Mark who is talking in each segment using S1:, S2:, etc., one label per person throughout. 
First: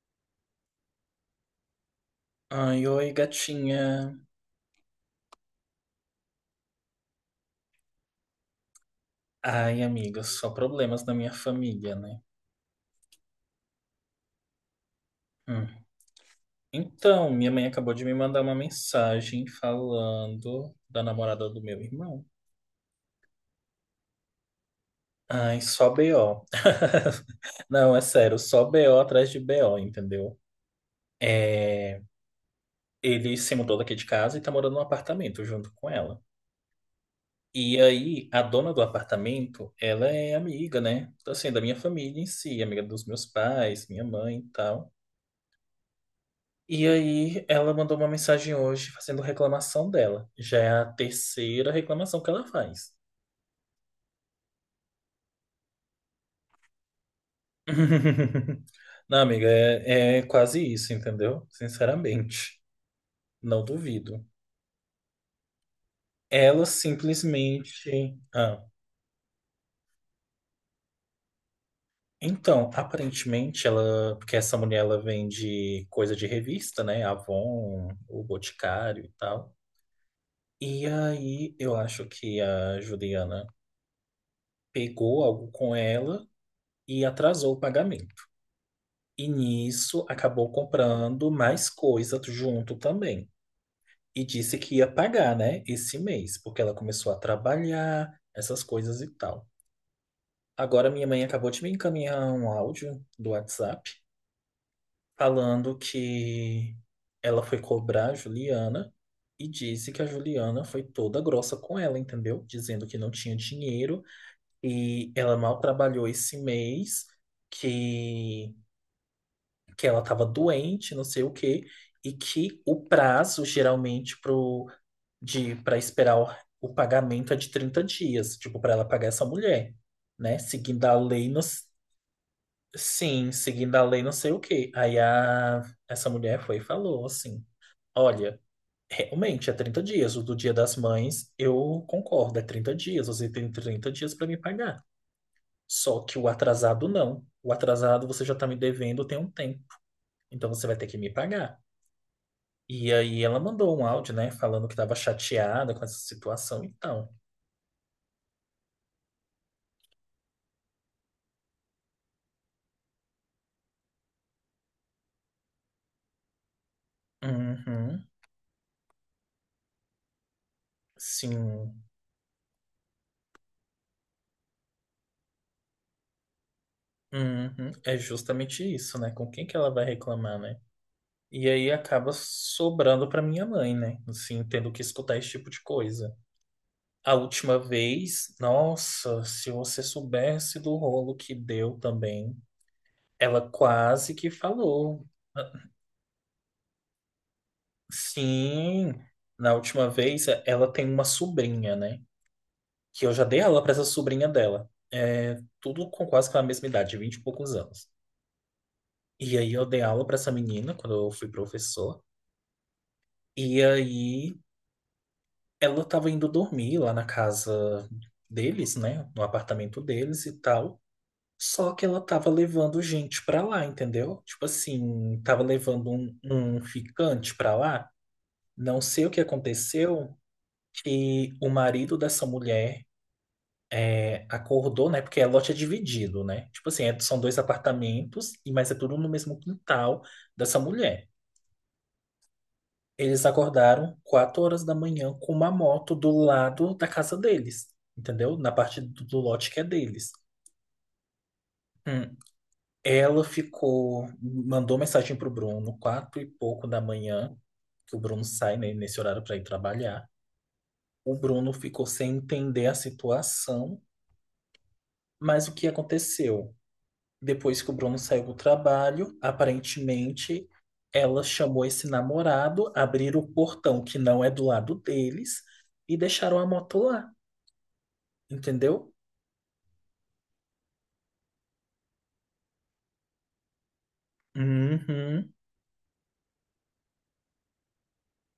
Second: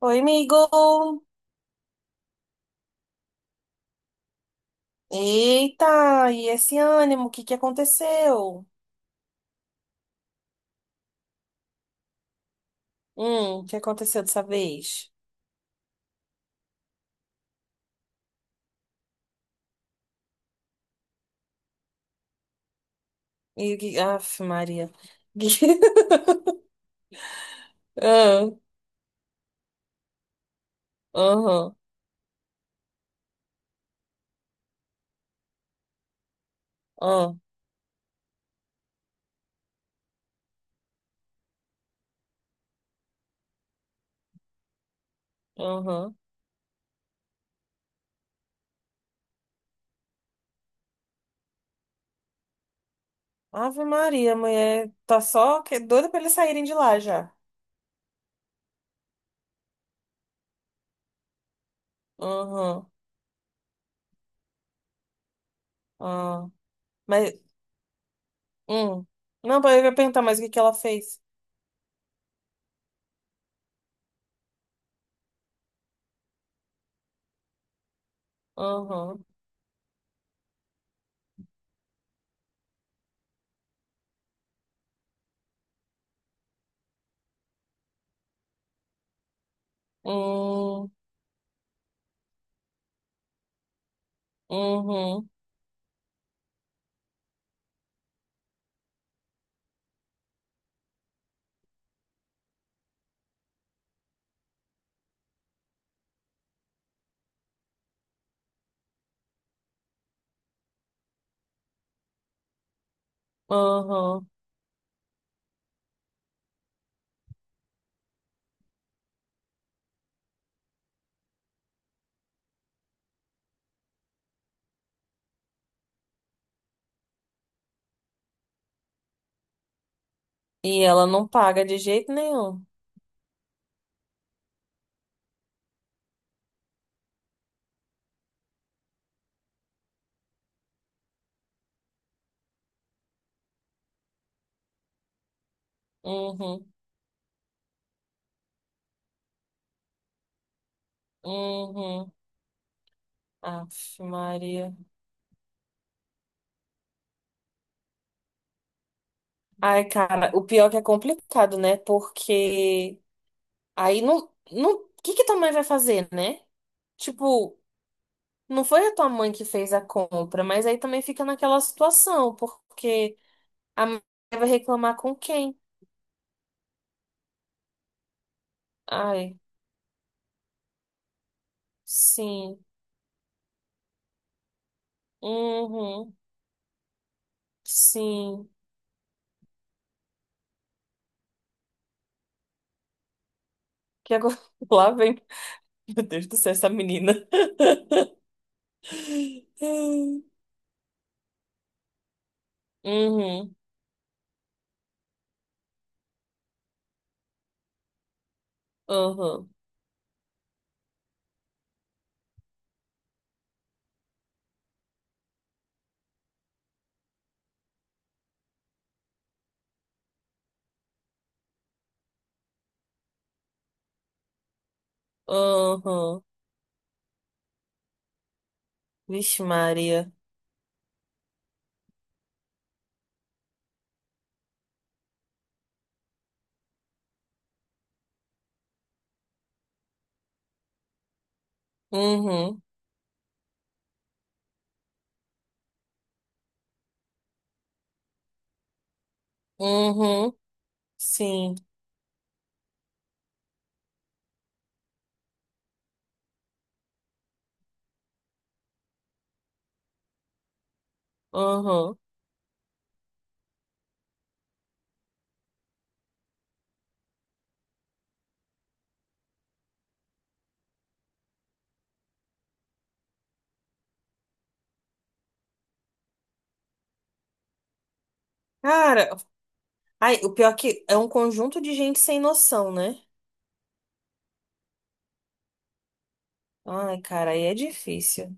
S1: Oi, amigo!
S2: Ai, oi, gatinha.
S1: Eita, e esse ânimo, o que que aconteceu?
S2: Ai, amiga, só problemas na minha família, né?
S1: O que aconteceu dessa vez?
S2: Hum. Então, minha mãe acabou de me mandar uma mensagem falando da namorada do meu irmão.
S1: Aff, Maria.
S2: Ai, só BO. Não, é sério,
S1: Ah,
S2: só BO atrás de BO, entendeu?
S1: aham,
S2: É, ele se mudou daqui de casa e tá morando num apartamento junto com ela.
S1: ah,
S2: E aí, a dona do apartamento, ela é amiga, né? Assim, da minha família em si, amiga dos meus pais, minha mãe e tal.
S1: aham.
S2: E aí, ela mandou uma mensagem hoje fazendo reclamação dela. Já é a terceira reclamação que ela faz.
S1: Ave Maria, mulher, tá só que doida pra eles saírem de lá já.
S2: Não, amiga, é quase isso, entendeu? Sinceramente,
S1: Aham,
S2: não duvido.
S1: ah.
S2: Ela
S1: Mas,
S2: simplesmente.
S1: hum. Não, eu ia perguntar mais o que que ela fez.
S2: Então, aparentemente, ela. Porque essa mulher ela vende coisa de revista, né? Avon, o Boticário e
S1: Aham,
S2: tal. E aí, eu acho que a Juliana pegou algo com ela e atrasou o pagamento. E nisso acabou
S1: uhum,
S2: comprando mais coisa junto também. E disse que ia
S1: uhum,
S2: pagar, né, esse mês, porque ela começou a trabalhar, essas coisas e tal. Agora minha mãe acabou de me encaminhar um áudio do WhatsApp falando que ela foi cobrar a Juliana e disse que a Juliana foi toda grossa com ela, entendeu? Dizendo que não tinha dinheiro
S1: aham.
S2: e ela mal trabalhou esse mês, que que ela estava doente, não sei o quê, e que o prazo geralmente pro, de para esperar o pagamento é de 30 dias, tipo, para ela pagar essa mulher, né?
S1: E
S2: Seguindo a
S1: ela não
S2: lei no,
S1: paga de jeito nenhum.
S2: sim, seguindo a lei não sei o quê. Essa mulher foi e falou assim: "Olha, realmente é 30 dias, o do Dia das Mães, eu concordo, é 30 dias, você tem trinta dias para me pagar. Só que o
S1: Uhum.
S2: atrasado não. O atrasado você já está me devendo tem um tempo. Então você vai ter que me pagar.
S1: Uhum.
S2: E aí ela mandou um
S1: Aff,
S2: áudio, né, falando que
S1: Maria.
S2: estava chateada com essa situação e tal.
S1: Ai, cara, o pior é que é complicado, né? Porque aí não, não, o que que tua mãe vai fazer, né? Tipo,
S2: Uhum,
S1: não foi a tua mãe que fez a compra, mas aí também fica naquela
S2: sim.
S1: situação, porque a mãe vai reclamar com quem?
S2: Uhum, é justamente isso, né? Com
S1: Ai,
S2: quem que ela vai reclamar, né? E aí acaba
S1: sim.
S2: sobrando para minha mãe, né? Assim, tendo que escutar esse tipo de
S1: Uhum.
S2: coisa. A última vez,
S1: Sim.
S2: nossa, se você soubesse do rolo que deu também, ela quase
S1: Que
S2: que
S1: agora lá
S2: falou.
S1: vem.
S2: Ah,
S1: Meu Deus do céu, essa menina.
S2: sim, na última vez ela tem uma sobrinha, né? Que eu já dei
S1: Uhum.
S2: aula para essa sobrinha dela. É, tudo com quase que a mesma idade, vinte e poucos anos. E
S1: Uhum.
S2: aí eu dei aula para essa menina quando eu fui professor. E aí ela estava indo dormir lá na casa deles, né? No apartamento deles e tal. Só que ela tava levando gente pra lá, entendeu? Tipo assim, tava levando
S1: Uhum.
S2: um ficante pra lá. Não sei o que
S1: Vixe, Maria.
S2: aconteceu, que o marido dessa mulher é, acordou, né? Porque é lote é dividido, né? Tipo assim, são dois apartamentos, e mas é tudo no mesmo quintal dessa mulher.
S1: Uhum,
S2: Eles acordaram quatro horas da manhã com uma moto do lado da casa deles, entendeu? Na parte do lote que é deles.
S1: uhum, sim,
S2: Hum. Ela ficou, mandou mensagem pro Bruno, quatro e pouco da manhã, que o Bruno sai, né, nesse horário para ir trabalhar. O Bruno ficou
S1: uhum.
S2: sem entender a situação, mas o que aconteceu? Depois que o Bruno saiu do trabalho, aparentemente ela chamou esse namorado, abriram o portão que não é do lado deles e deixaram a moto lá, entendeu?
S1: Cara, ai, o pior é que é um conjunto de gente sem noção, né?
S2: Uhum.
S1: Ai, cara, aí é difícil.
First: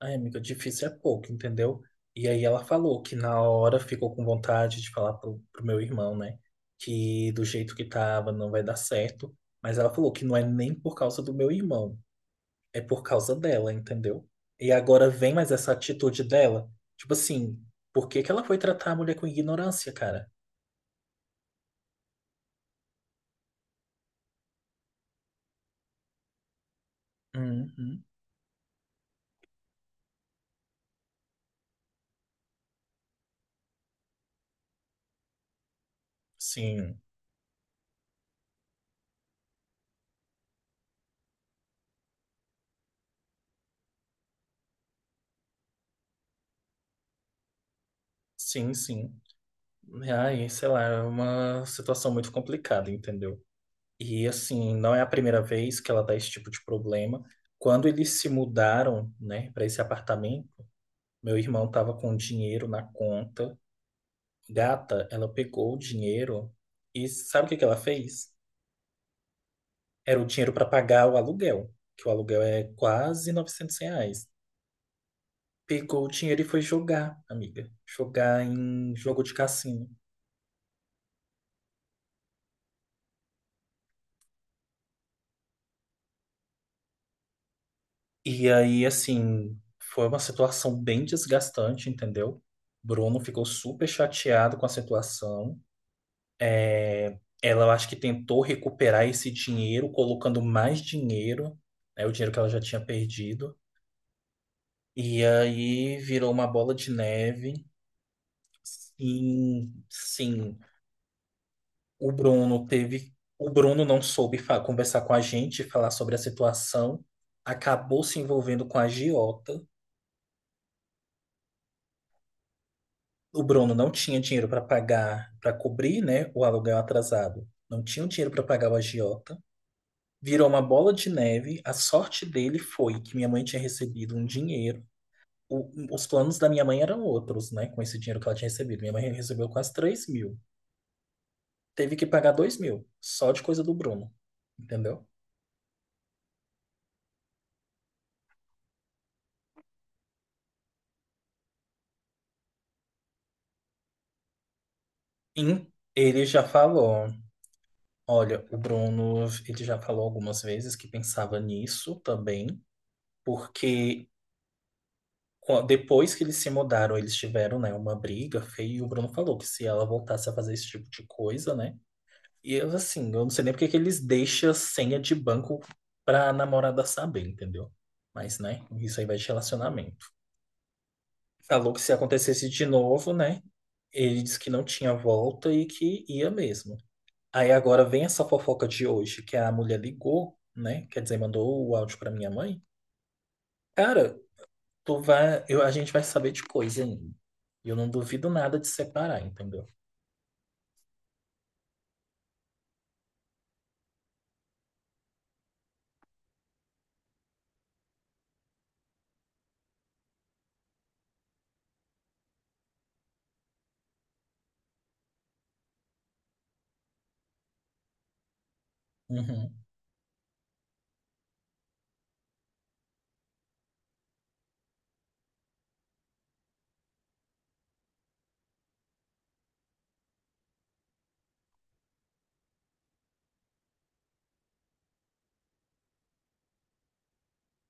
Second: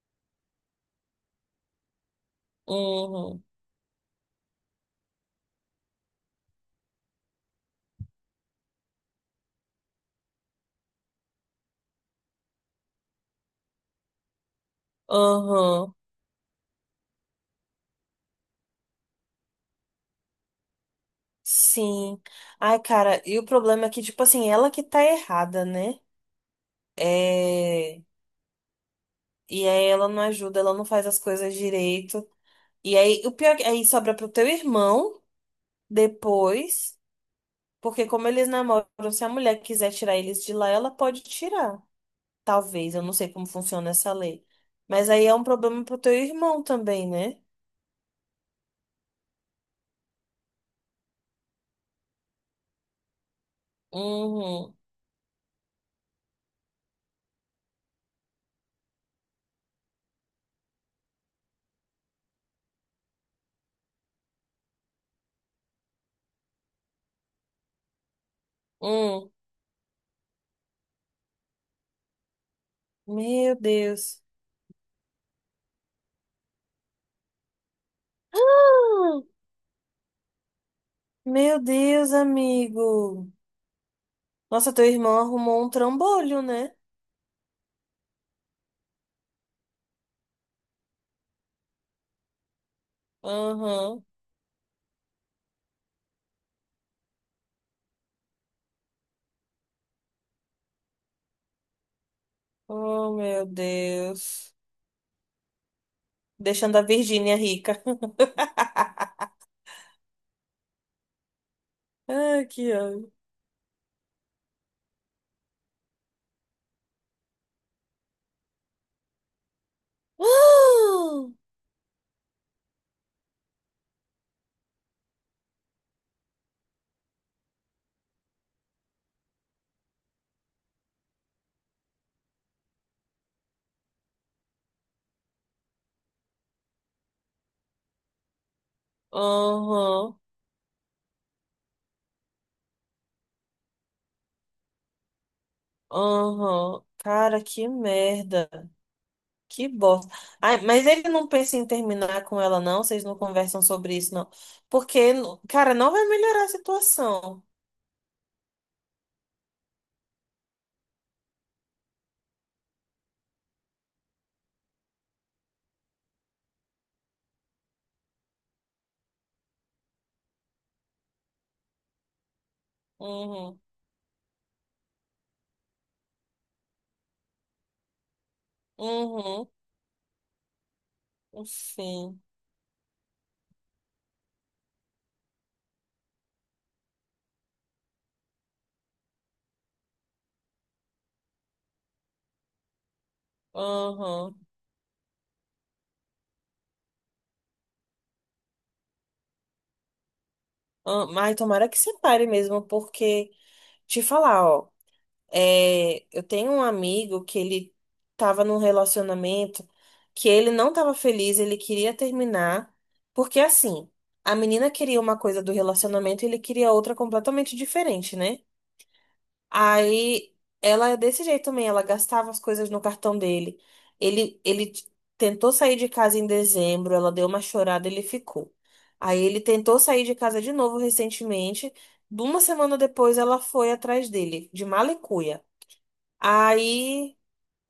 S2: Ai, amiga, difícil é pouco, entendeu? E aí ela falou que na
S1: Uhum,
S2: hora ficou com vontade de falar pro meu irmão, né? Que do jeito que tava não vai dar certo. Mas ela falou que não é nem por causa do meu irmão, é por causa dela, entendeu? E agora vem mais essa
S1: uhum,
S2: atitude dela. Tipo assim, por que que ela foi tratar a mulher com ignorância, cara?
S1: sim. Ai, cara, e o problema é que, tipo assim, ela que tá errada, né? É.
S2: Uhum.
S1: E aí ela não ajuda, ela não faz as coisas direito. E aí, o pior é que aí sobra pro teu irmão depois,
S2: Sim,
S1: porque como eles namoram, se a mulher quiser tirar eles de lá, ela pode tirar. Talvez, eu não sei como funciona essa lei. Mas aí é um problema pro teu irmão também, né?
S2: sim, sim. Ai, sei lá, é uma situação muito complicada, entendeu? E
S1: Uhum.
S2: assim, não é a primeira vez que ela dá esse tipo de problema. Quando eles se mudaram, né, para esse apartamento, meu irmão tava com dinheiro na conta. Gata, ela pegou o dinheiro e sabe o que que ela fez?
S1: Hum.
S2: Era o dinheiro para pagar o aluguel, que o aluguel é quase
S1: Meu
S2: 900
S1: Deus.
S2: reais. Pegou o dinheiro e foi jogar, amiga. Jogar em
S1: Ah!
S2: jogo de cassino.
S1: Meu Deus, amigo. Nossa, teu irmão arrumou um trambolho, né?
S2: E aí, assim, foi uma situação bem desgastante, entendeu? Bruno ficou super
S1: Aham.
S2: chateado com a situação. É, ela, eu acho que tentou recuperar esse dinheiro, colocando mais dinheiro, né, o dinheiro que ela já tinha
S1: Oh, meu
S2: perdido.
S1: Deus.
S2: E aí virou uma bola
S1: Deixando a
S2: de
S1: Virgínia
S2: neve.
S1: rica.
S2: Sim, sim. O
S1: Ai,
S2: Bruno
S1: que
S2: teve,
S1: ódio.
S2: o Bruno não soube conversar com a gente, falar sobre a situação, acabou se envolvendo com a agiota.
S1: Ah!
S2: O Bruno não tinha dinheiro para pagar, para cobrir, né, o aluguel atrasado. Não tinha o dinheiro para pagar o agiota. Virou uma bola de neve. A sorte dele foi que minha mãe tinha recebido um dinheiro. Os planos da minha mãe eram outros, né? Com esse dinheiro que ela tinha recebido. Minha mãe recebeu quase 3
S1: Aham.
S2: mil. Teve que pagar 2 mil, só de coisa do Bruno, entendeu?
S1: Aham. Cara, que merda. Que bosta. Ai, mas ele não pensa em terminar com ela, não? Vocês não conversam sobre isso, não? Porque,
S2: E
S1: cara, não vai
S2: ele já
S1: melhorar a
S2: falou.
S1: situação.
S2: Olha, o Bruno, ele já falou algumas vezes que pensava nisso também, porque depois que eles se mudaram, eles tiveram, né, uma briga feia, e o Bruno falou que se ela voltasse a fazer esse tipo de coisa, né? E eu, assim, eu não sei nem
S1: Uhum,
S2: porque que eles deixam a senha de banco pra namorada saber, entendeu? Mas, né, isso aí vai de
S1: uhum,
S2: relacionamento. Falou que se
S1: enfim.
S2: acontecesse de novo, né, ele disse que não tinha volta e que ia mesmo. Aí agora vem essa fofoca de hoje, que a mulher ligou, né? Quer dizer, mandou o áudio pra minha mãe. Cara,
S1: Uhum.
S2: a gente vai saber de coisa ainda. E eu não duvido nada de separar, entendeu?
S1: Ah, mas tomara que separe mesmo, porque, te falar, ó, é, eu tenho um amigo que ele tava num relacionamento que ele não tava feliz, ele queria terminar, porque assim, a menina queria uma coisa do relacionamento e ele queria outra completamente diferente, né?
S2: Uhum,
S1: Aí ela é desse jeito também, ela gastava as coisas no cartão dele. Ele, ele t- tentou sair de casa em dezembro, ela deu uma chorada, ele ficou. Aí ele tentou sair de casa de novo recentemente. De uma semana depois ela foi atrás dele, de mala e cuia. Aí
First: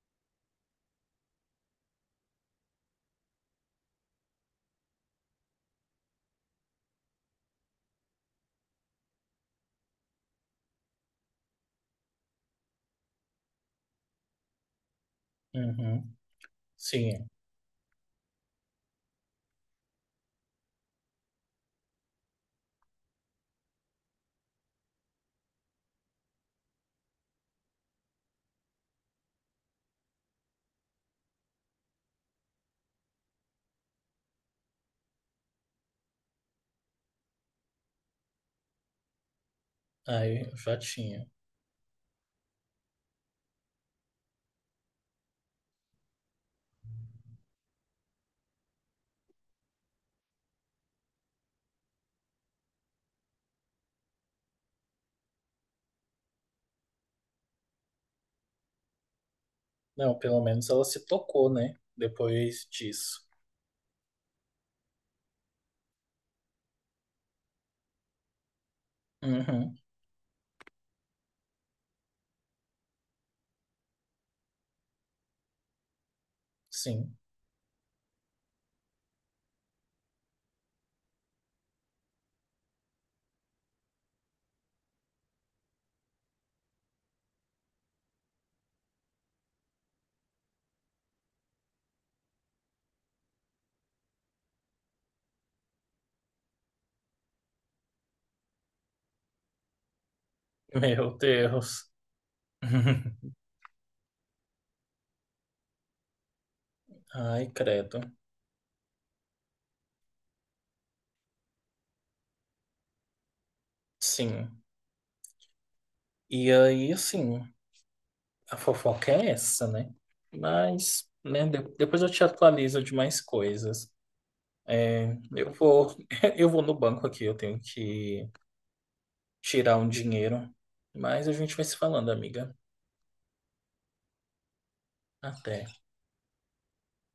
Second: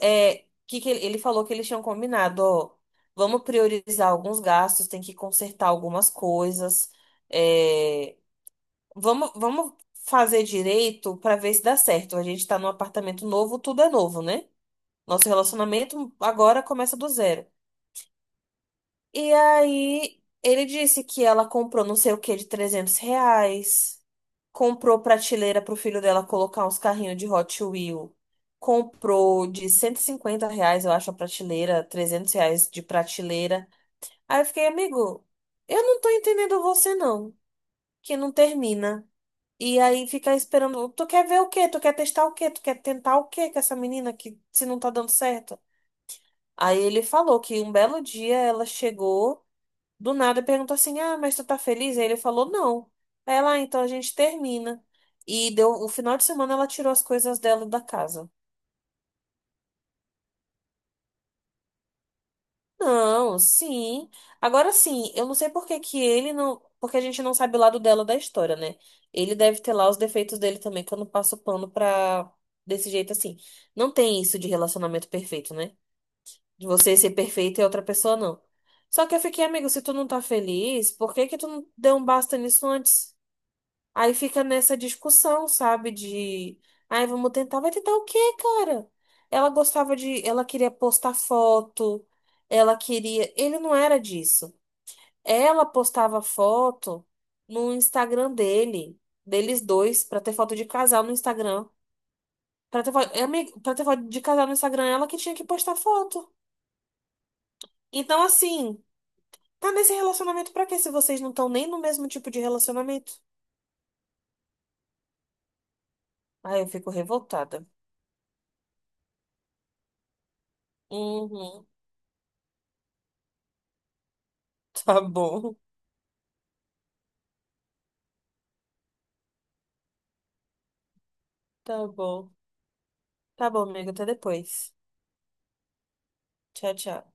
S1: é, que ele falou que eles tinham combinado, ó, vamos priorizar alguns gastos, tem que consertar algumas coisas. eh, vamos fazer direito pra ver se dá certo. A gente tá num apartamento novo, tudo é novo, né? Nosso relacionamento
S2: uhum.
S1: agora começa do
S2: Sim,
S1: zero. E aí, ele disse que ela comprou não sei o que de R$ 300, comprou prateleira pro filho dela colocar uns carrinhos de Hot Wheels, comprou de R$ 150, eu acho, a prateleira, R$ 300 de prateleira. Aí eu fiquei, amigo, eu não tô entendendo você não, que não termina. E aí fica
S2: aí eu já
S1: esperando. Tu quer
S2: tinha.
S1: ver o quê? Tu quer testar o quê? Tu quer tentar o quê com essa menina que se não tá dando certo? Aí ele falou que um belo dia ela chegou do nada e perguntou assim: Ah, mas tu tá feliz? Aí ele falou: Não. Aí lá, então a gente termina. E deu o final de semana ela tirou as coisas dela da casa.
S2: Não, pelo menos ela se tocou, né? Depois disso.
S1: Não, sim. Agora sim, eu não sei por que que ele não. Porque a gente não sabe o lado dela da história, né? Ele deve ter
S2: Uhum,
S1: lá os defeitos dele também, que eu não passo pano pra. Desse jeito assim. Não tem isso de relacionamento perfeito, né? De você ser
S2: sim.
S1: perfeito e a outra pessoa não. Só que eu fiquei, amigo, se tu não tá feliz, por que que tu não deu um basta nisso antes? Aí fica nessa discussão, sabe? De, ai, vamos tentar. Vai tentar o quê, cara? Ela gostava de, ela queria postar foto, ela queria. Ele não era disso. Ela postava foto no Instagram dele, deles dois, pra ter foto de casal no
S2: Meu
S1: Instagram.
S2: Deus.
S1: É, amigo, pra ter foto de casal no Instagram, ela que tinha que postar foto.
S2: Ai, credo.
S1: Então, assim, tá nesse relacionamento pra quê se vocês não estão nem no mesmo tipo de relacionamento?
S2: Sim. E
S1: Ai, eu fico
S2: aí, assim,
S1: revoltada.
S2: a fofoca é essa, né? Mas, né,
S1: Uhum,
S2: depois eu te atualizo de mais coisas.
S1: tá
S2: É, eu
S1: bom.
S2: vou, eu vou no banco aqui, eu tenho que tirar um dinheiro. Mas a gente vai se
S1: Tá
S2: falando,
S1: bom.
S2: amiga.
S1: Tá bom, amigo. Até depois.
S2: Até.
S1: Tchau, tchau.